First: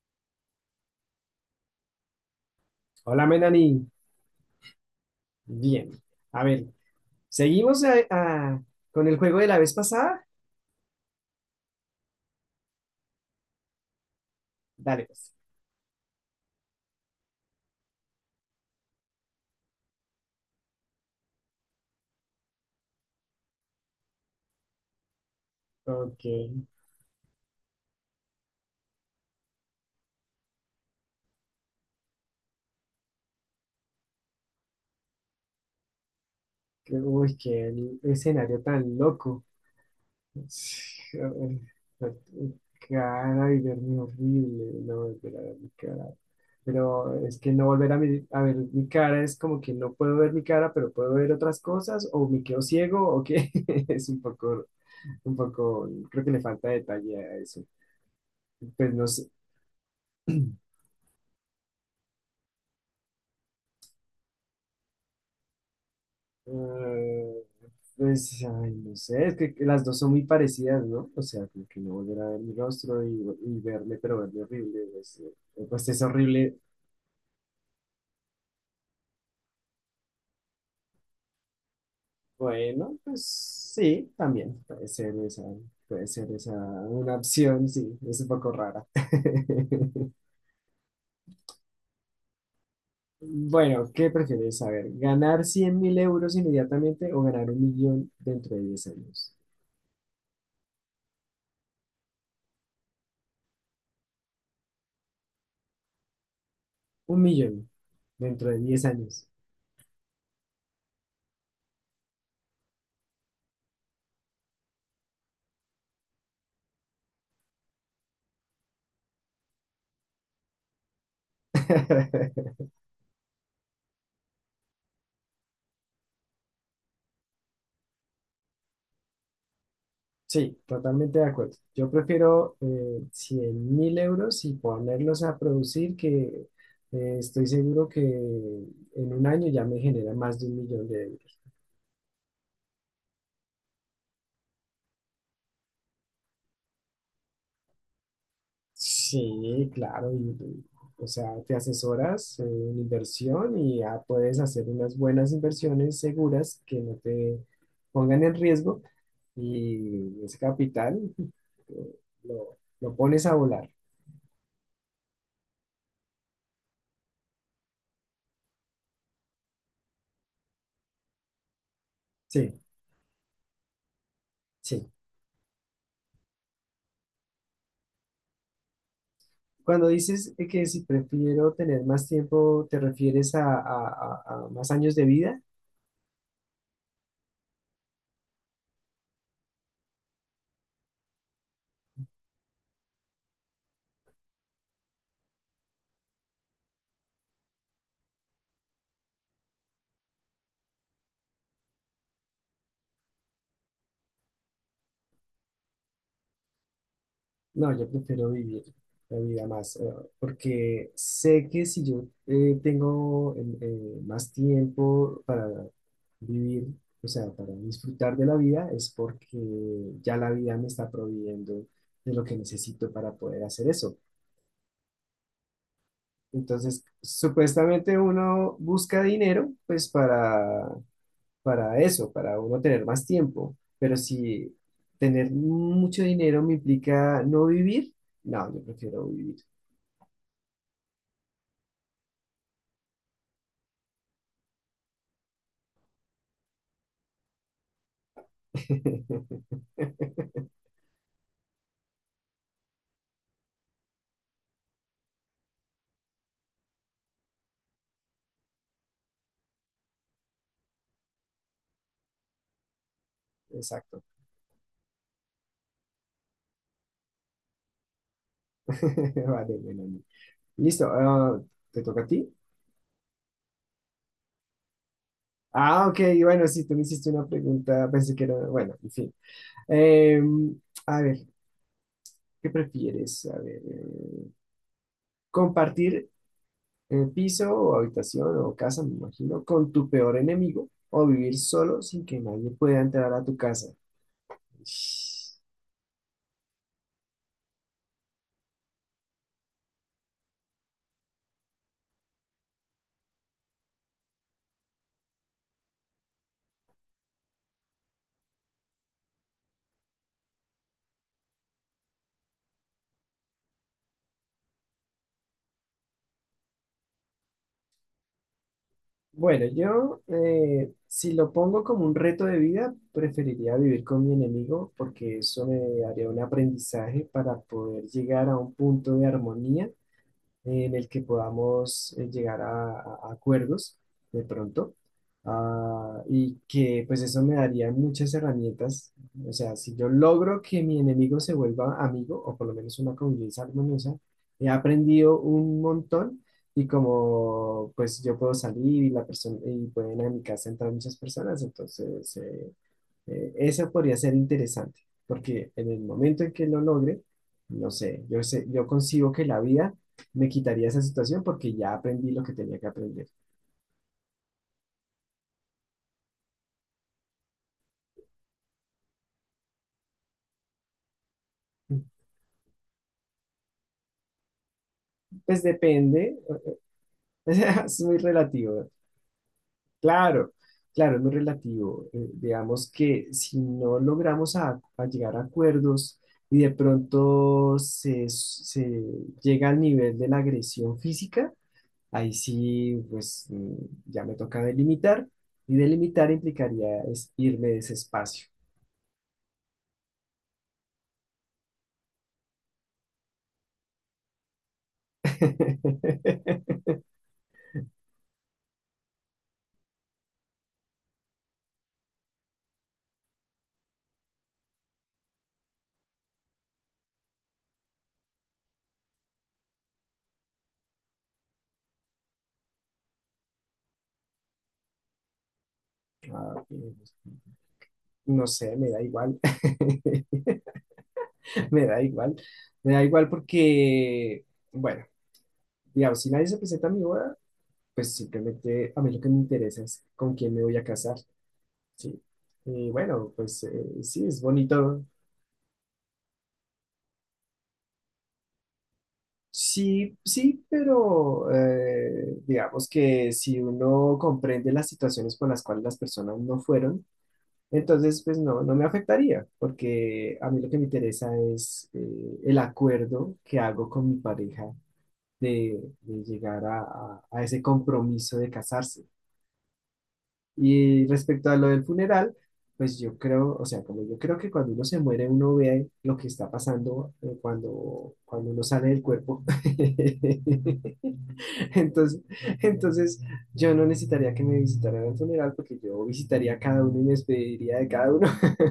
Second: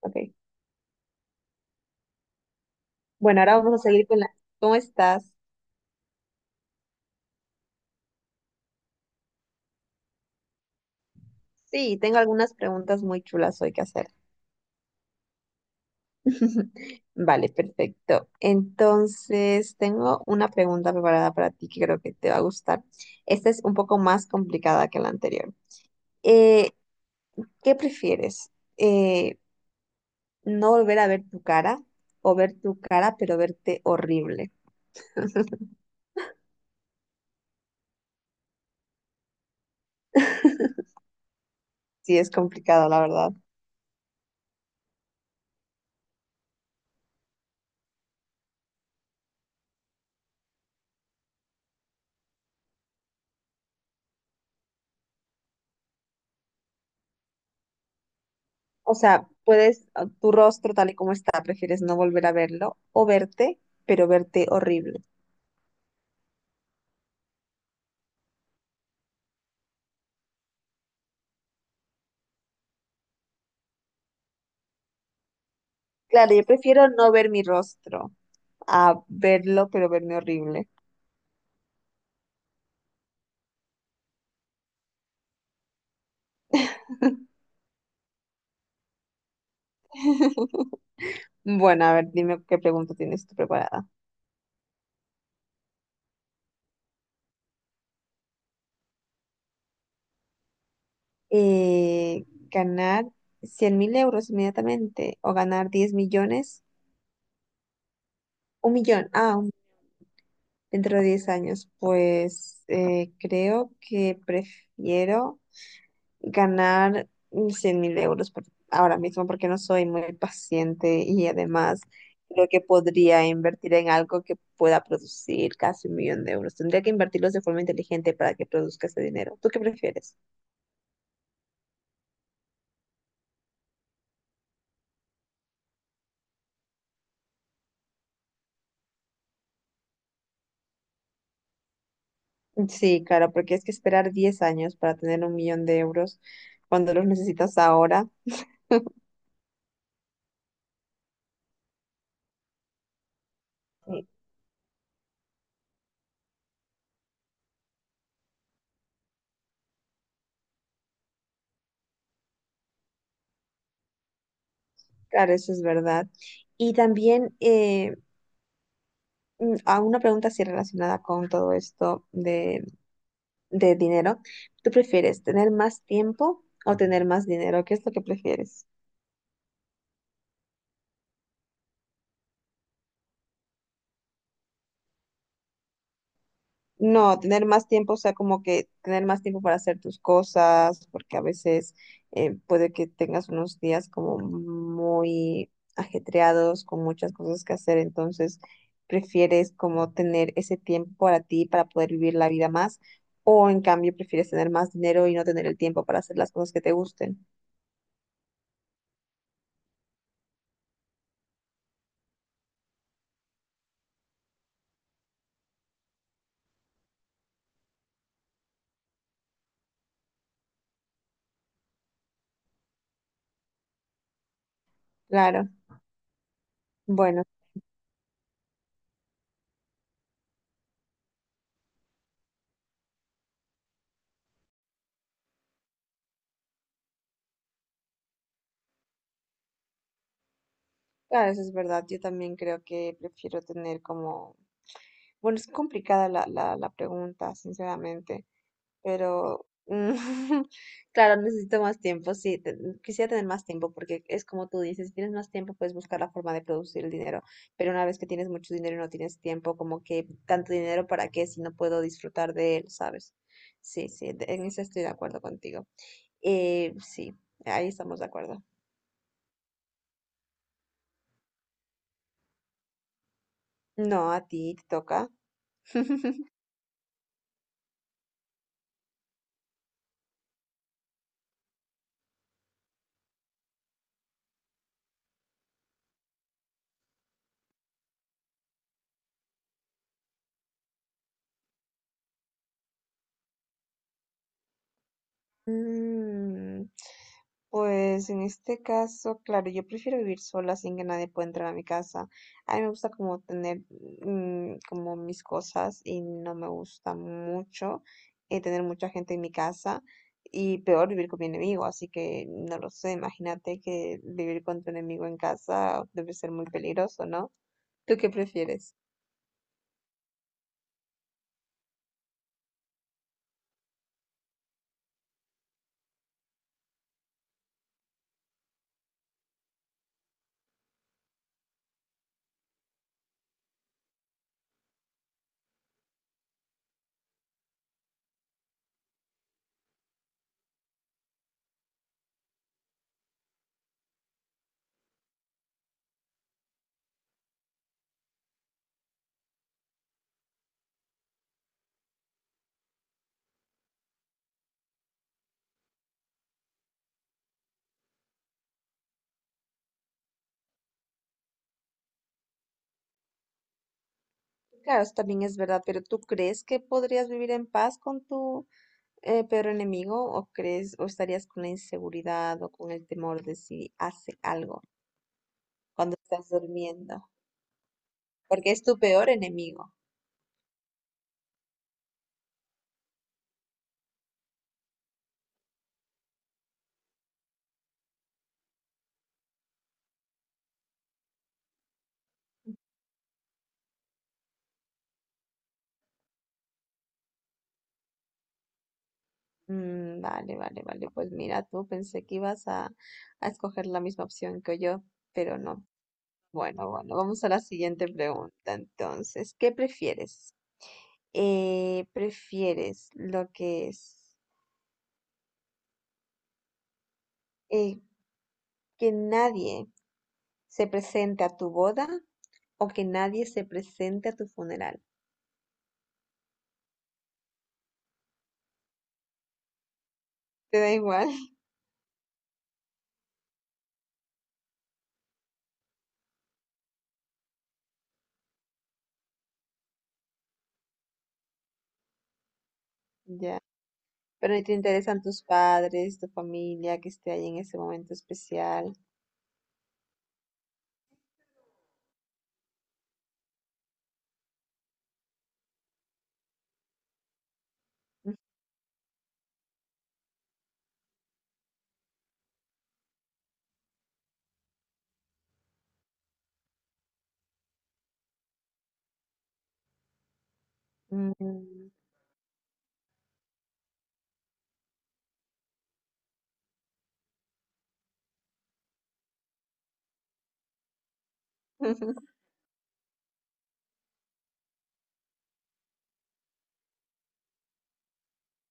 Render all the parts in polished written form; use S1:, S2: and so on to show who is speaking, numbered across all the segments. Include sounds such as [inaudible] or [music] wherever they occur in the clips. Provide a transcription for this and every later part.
S1: Ok.
S2: Hola,
S1: Bueno, ahora vamos a
S2: Melanie.
S1: seguir con la. ¿Cómo estás?
S2: Bien. A ver, ¿seguimos con el juego de la vez pasada?
S1: Sí, tengo algunas preguntas muy chulas hoy que hacer.
S2: Dale, pues.
S1: [laughs] Vale, perfecto. Entonces, tengo una pregunta preparada para ti que creo que te va a gustar. Esta es un poco más complicada que la anterior.
S2: Ok.
S1: Eh, ¿Qué prefieres? Eh, ¿No volver a ver tu cara o ver tu cara pero verte horrible?
S2: Uy, qué escenario tan loco.
S1: [laughs] Sí, es complicado, la verdad.
S2: Cara, y ver mi horrible. No volver a ver mi cara. Pero es que no volver a ver mi cara es como que no puedo ver mi cara, pero puedo ver otras cosas, o me quedo ciego, o qué. [laughs] Es un poco, creo que le falta detalle a eso. Pues
S1: O
S2: no
S1: sea,
S2: sé.
S1: puedes, tu rostro tal y como está, prefieres no volver a verlo o verte, pero verte horrible.
S2: Eh, pues, ay, no sé, es que las dos son muy parecidas, ¿no? O sea, como que no volver a ver mi rostro y verme, pero verme horrible, pues, pues es
S1: Claro, yo
S2: horrible.
S1: prefiero no ver mi rostro a verlo, pero verme horrible.
S2: Bueno, pues sí, también puede ser esa una opción, sí, es un poco rara. [laughs]
S1: Bueno, a ver, dime qué pregunta tienes tú preparada.
S2: Bueno, ¿qué prefieres saber? ¿Ganar 100.000 euros inmediatamente o ganar un millón dentro de 10 años?
S1: Eh, ¿Ganar 100.000 euros inmediatamente o ganar 10 millones?
S2: Un millón dentro de
S1: Un
S2: 10
S1: millón,
S2: años.
S1: dentro de 10 años. Pues creo que prefiero ganar 100.000 euros ahora mismo porque no soy muy paciente y además creo
S2: [laughs]
S1: que podría invertir en algo que pueda producir casi 1 millón de euros. Tendría que invertirlos de forma inteligente para que produzca ese dinero. ¿Tú qué prefieres?
S2: Sí, totalmente de acuerdo. Yo prefiero 100 mil euros y ponerlos a producir, que estoy seguro que en un año ya me genera más de un millón de euros.
S1: Sí, claro, porque es que esperar 10 años para tener 1 millón de euros cuando los necesitas ahora,
S2: Sí, claro. O sea, te asesoras en inversión y ya
S1: eh,
S2: puedes hacer unas buenas inversiones seguras que no te pongan en riesgo, y ese capital, eh, lo pones a volar.
S1: claro, eso es verdad. Y también a una pregunta así relacionada con todo esto
S2: Sí,
S1: de dinero, ¿tú
S2: sí.
S1: prefieres tener más tiempo o tener más dinero? ¿Qué es lo que prefieres?
S2: Cuando dices, que si prefiero tener más tiempo, ¿te refieres a más años de vida?
S1: No, tener más tiempo, o sea, como que tener más tiempo para hacer tus cosas, porque a veces puede que tengas unos días como muy ajetreados, con muchas cosas que hacer, entonces prefieres como tener ese tiempo para ti, para poder vivir la vida más, o en cambio prefieres tener más dinero y no tener el tiempo para hacer las cosas que te gusten.
S2: No, yo prefiero vivir la vida más. Porque sé que si yo, tengo, más tiempo para vivir, o sea, para disfrutar de la vida, es porque ya la vida me está proveyendo de lo que necesito para poder hacer eso.
S1: Claro.
S2: Entonces,
S1: Bueno.
S2: supuestamente uno busca dinero, pues para eso, para uno tener más tiempo. Pero si tener mucho dinero me implica no vivir, no, yo prefiero vivir.
S1: Claro, eso es verdad. Yo también creo que prefiero tener como. Bueno, es complicada la pregunta, sinceramente, pero [laughs]
S2: [laughs]
S1: claro, necesito más tiempo, sí, quisiera tener más tiempo porque es como tú dices, si tienes más tiempo puedes buscar la forma de producir el dinero, pero una vez que tienes mucho dinero y no tienes tiempo, como que tanto dinero para qué si no puedo disfrutar de él, ¿sabes? Sí,
S2: Exacto.
S1: sí, en eso estoy de acuerdo contigo. Sí, ahí estamos de acuerdo.
S2: [laughs] Vale, bueno. Listo. ¿Te toca a ti?
S1: No, a ti te toca.
S2: Ah, ok, bueno, sí, tú me hiciste una pregunta, pensé que era, bueno, en fin. Em, a ver, ¿qué prefieres? A ver, compartir, piso o habitación o casa, me imagino, con tu peor enemigo, o vivir solo sin que nadie pueda entrar a tu casa. Ish.
S1: Mm, Pues en este caso, claro, yo prefiero vivir sola sin que nadie pueda entrar a mi casa. A mí me gusta como tener como mis cosas y no me gusta mucho tener mucha gente en mi casa y peor vivir con mi enemigo, así que no lo sé, imagínate que vivir con tu enemigo en casa debe ser muy peligroso, ¿no? ¿Tú qué prefieres?
S2: Bueno, yo, si lo pongo como un reto de vida, preferiría vivir con mi enemigo, porque eso me daría un aprendizaje para poder llegar a un punto de armonía en el que podamos, llegar a acuerdos de pronto. Y que pues eso me daría muchas herramientas. O sea, si yo logro que mi enemigo se vuelva amigo, o por lo menos una convivencia armoniosa, he aprendido un montón, y como pues yo puedo salir y la persona y pueden a mi casa entrar muchas personas, entonces eso podría ser interesante, porque en el momento en que lo logre, no sé, yo sé, yo concibo que la vida me quitaría esa situación porque ya aprendí lo que tenía que aprender.
S1: Claro, eso también es verdad, pero ¿tú crees que podrías vivir en paz con tu enemigo, o crees, o estarías con la inseguridad o con el temor de si hace algo
S2: Pues
S1: cuando
S2: depende.
S1: estás durmiendo,
S2: [laughs] O sea, es muy
S1: porque es
S2: relativo.
S1: tu peor enemigo.
S2: Claro, claro, es muy relativo. Digamos que si no logramos a llegar a acuerdos y de pronto se llega al nivel de la agresión física. Ahí sí, pues ya me toca delimitar, y delimitar implicaría es irme de ese espacio.
S1: Mm, vale, vale, vale. Pues mira, tú pensé que ibas a escoger la misma opción que yo, pero no. Bueno,
S2: [laughs]
S1: bueno, vamos a la siguiente pregunta. Entonces, ¿qué prefieres? ¿Prefieres lo que es, eh, que nadie se presente a tu boda o que nadie se presente a tu funeral?
S2: Ah, ok, pues, no sé, me da igual.
S1: Te
S2: [laughs]
S1: da igual, [laughs]
S2: Me da igual. Me da igual porque, bueno, digamos, si nadie se presenta a mi boda, pues simplemente a mí lo que me interesa es con quién me voy a casar, ¿sí? Y bueno,
S1: ya.
S2: pues, sí, es
S1: Pero ni te
S2: bonito.
S1: interesan tus padres, tu familia que esté ahí en ese momento especial.
S2: Sí, sí, pero, digamos que si uno comprende las situaciones por las cuales las personas no fueron, entonces pues no, no me afectaría, porque a mí lo que me interesa es, el acuerdo que hago con mi pareja, de llegar a ese compromiso de casarse. Y respecto a lo del
S1: Mm.
S2: funeral, pues yo creo, o sea, como yo creo que cuando uno se muere, uno ve lo que está pasando, cuando uno sale del cuerpo. [laughs] Entonces,
S1: [laughs]
S2: entonces, yo no necesitaría que me visitaran al funeral, porque yo visitaría a cada uno y me despediría de cada uno. [laughs]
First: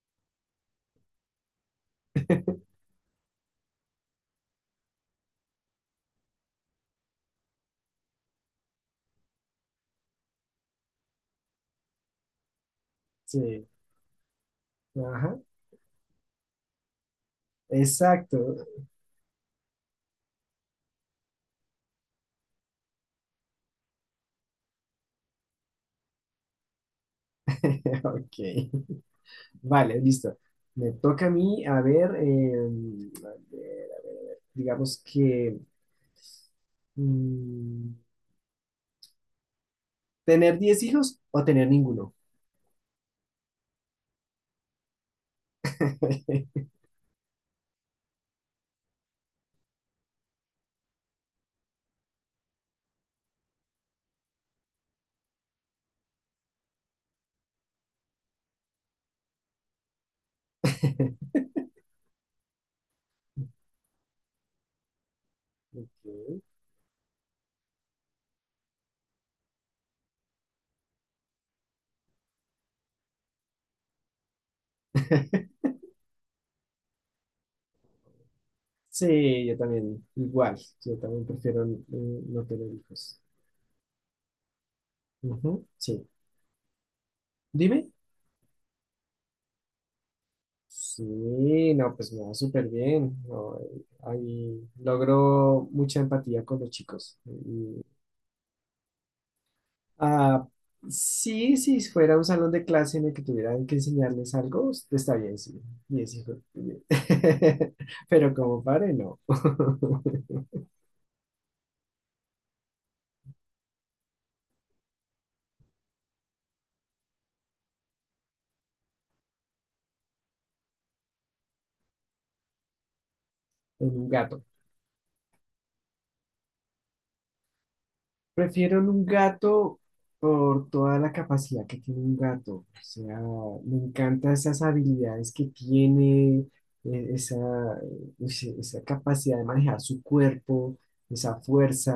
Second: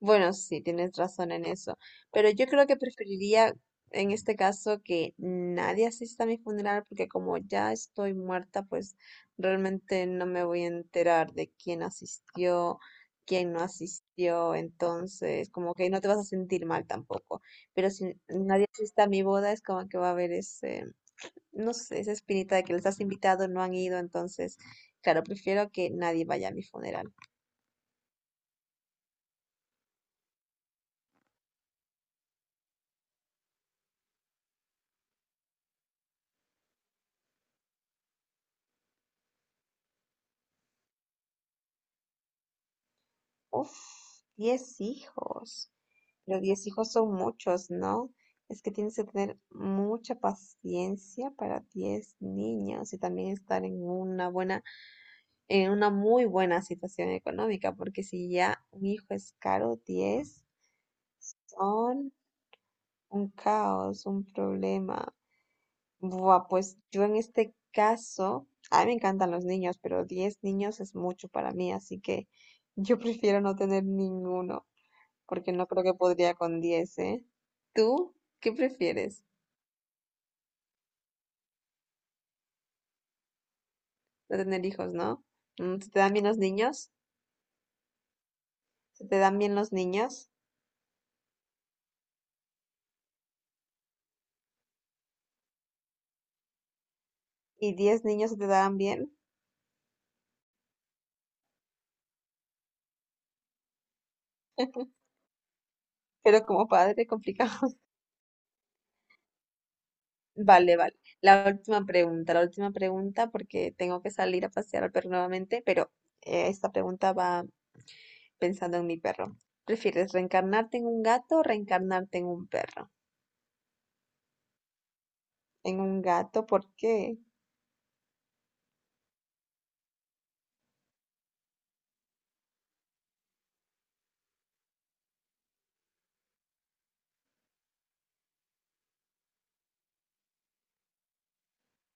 S1: Bueno, sí, tienes razón en eso. Pero yo creo que preferiría en este caso que nadie asista a mi funeral porque como ya estoy muerta, pues realmente no me voy a enterar de quién asistió, quién no
S2: Sí,
S1: asistió.
S2: ajá,
S1: Entonces, como que no te vas a sentir mal tampoco. Pero si
S2: exacto.
S1: nadie asiste a mi boda, es como que va a haber ese, no sé, esa espinita de que les has invitado, no han ido, entonces, claro, prefiero que nadie vaya a mi funeral.
S2: [laughs] Ok, vale, listo. Me toca a mí, a ver. Digamos que, mm, ¿tener 10 hijos o tener ninguno?
S1: Uf, 10 hijos. Pero 10
S2: [laughs]
S1: hijos son muchos, ¿no? Es que tienes que tener mucha paciencia para 10 niños y también estar en una buena, en una muy buena situación económica, porque si ya un hijo es caro, 10 son un caos, un problema.
S2: Ok.
S1: Buah, pues yo en este caso, a mí me encantan los niños, pero 10 niños es mucho para mí, así que yo prefiero no tener ninguno, porque no creo que podría con 10, ¿eh? ¿Tú qué prefieres?
S2: Sí, yo también, igual, yo también prefiero, no tener hijos.
S1: No tener hijos, ¿no?
S2: Ujú,
S1: ¿Se te
S2: sí.
S1: dan bien los niños?
S2: Dime.
S1: ¿Se te dan bien los niños?
S2: Sí, no, pues me va súper bien. No, ahí logro mucha empatía con los chicos.
S1: ¿Y
S2: Y,
S1: 10 niños se te dan bien?
S2: ah, sí, si fuera un salón de clase en el que tuvieran que enseñarles algo, está bien, sí. Y es.
S1: Pero como padre, complicado.
S2: [laughs]
S1: [laughs]
S2: Pero como padre, no. [laughs]
S1: Vale, vale. La última pregunta, porque tengo que salir a pasear al perro nuevamente, pero esta pregunta va pensando en mi perro. ¿Prefieres reencarnarte en un gato o reencarnarte en un perro?
S2: Es un gato.
S1: En un gato, ¿por qué?
S2: Prefiero en un gato por toda la capacidad que tiene un gato. O sea, me encantan esas habilidades que tiene, eh, esa, esa capacidad de manejar su cuerpo, esa fuerza,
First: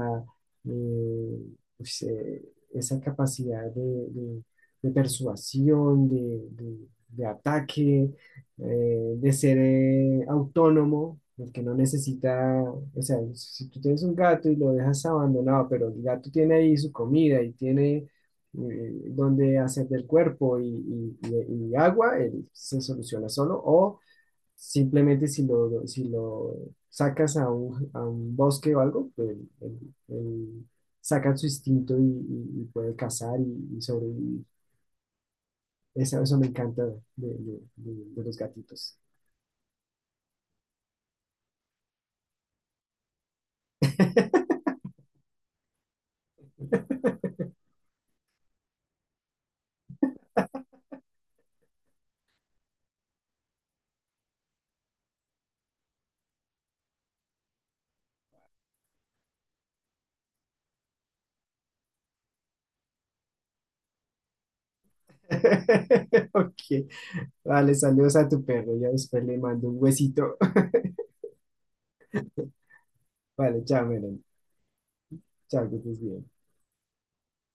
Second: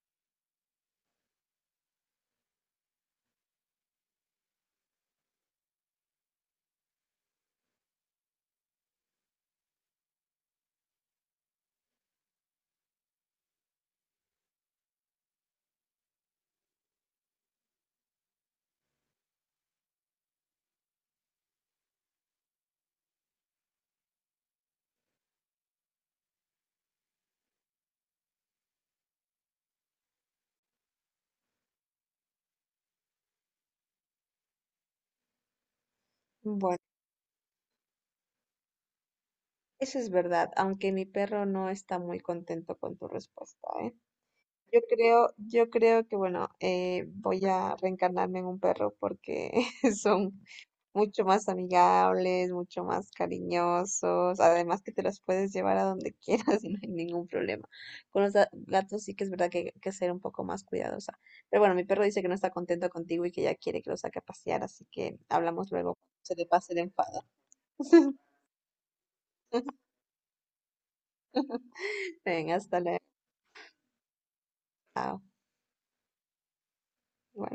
S2: eh, pues, eh, esa capacidad de- de persuasión, de ataque, de ser, autónomo, el que no necesita. O sea, si tú tienes un gato y lo dejas abandonado, pero el gato tiene ahí su comida y tiene, donde hacer del cuerpo y agua, él se soluciona solo. O simplemente, si lo, si lo sacas a un bosque o algo, pues él saca su instinto y puede cazar y sobrevivir. Eso me
S1: Bueno,
S2: encanta de los gatitos.
S1: eso es verdad, aunque mi perro no está muy contento con tu respuesta, ¿eh?
S2: [laughs]
S1: Yo creo que, bueno,
S2: [laughs]
S1: voy a reencarnarme en un perro porque [laughs] son mucho más amigables, mucho más cariñosos, además que te los puedes llevar a donde quieras [laughs] y no hay ningún problema. Con los gatos sí que es verdad que hay que ser un poco más cuidadosa. Pero bueno, mi perro dice que no está contento contigo y que ya quiere que lo saque a pasear, así que hablamos luego cuando se le
S2: Ok,
S1: pase el enfado.
S2: vale, saludos
S1: [laughs]
S2: a tu perro. Ya después le mando un huesito. [laughs]
S1: Venga, hasta luego.
S2: Vale, chao, Melanie.
S1: Chao.
S2: Chao, que estés bien.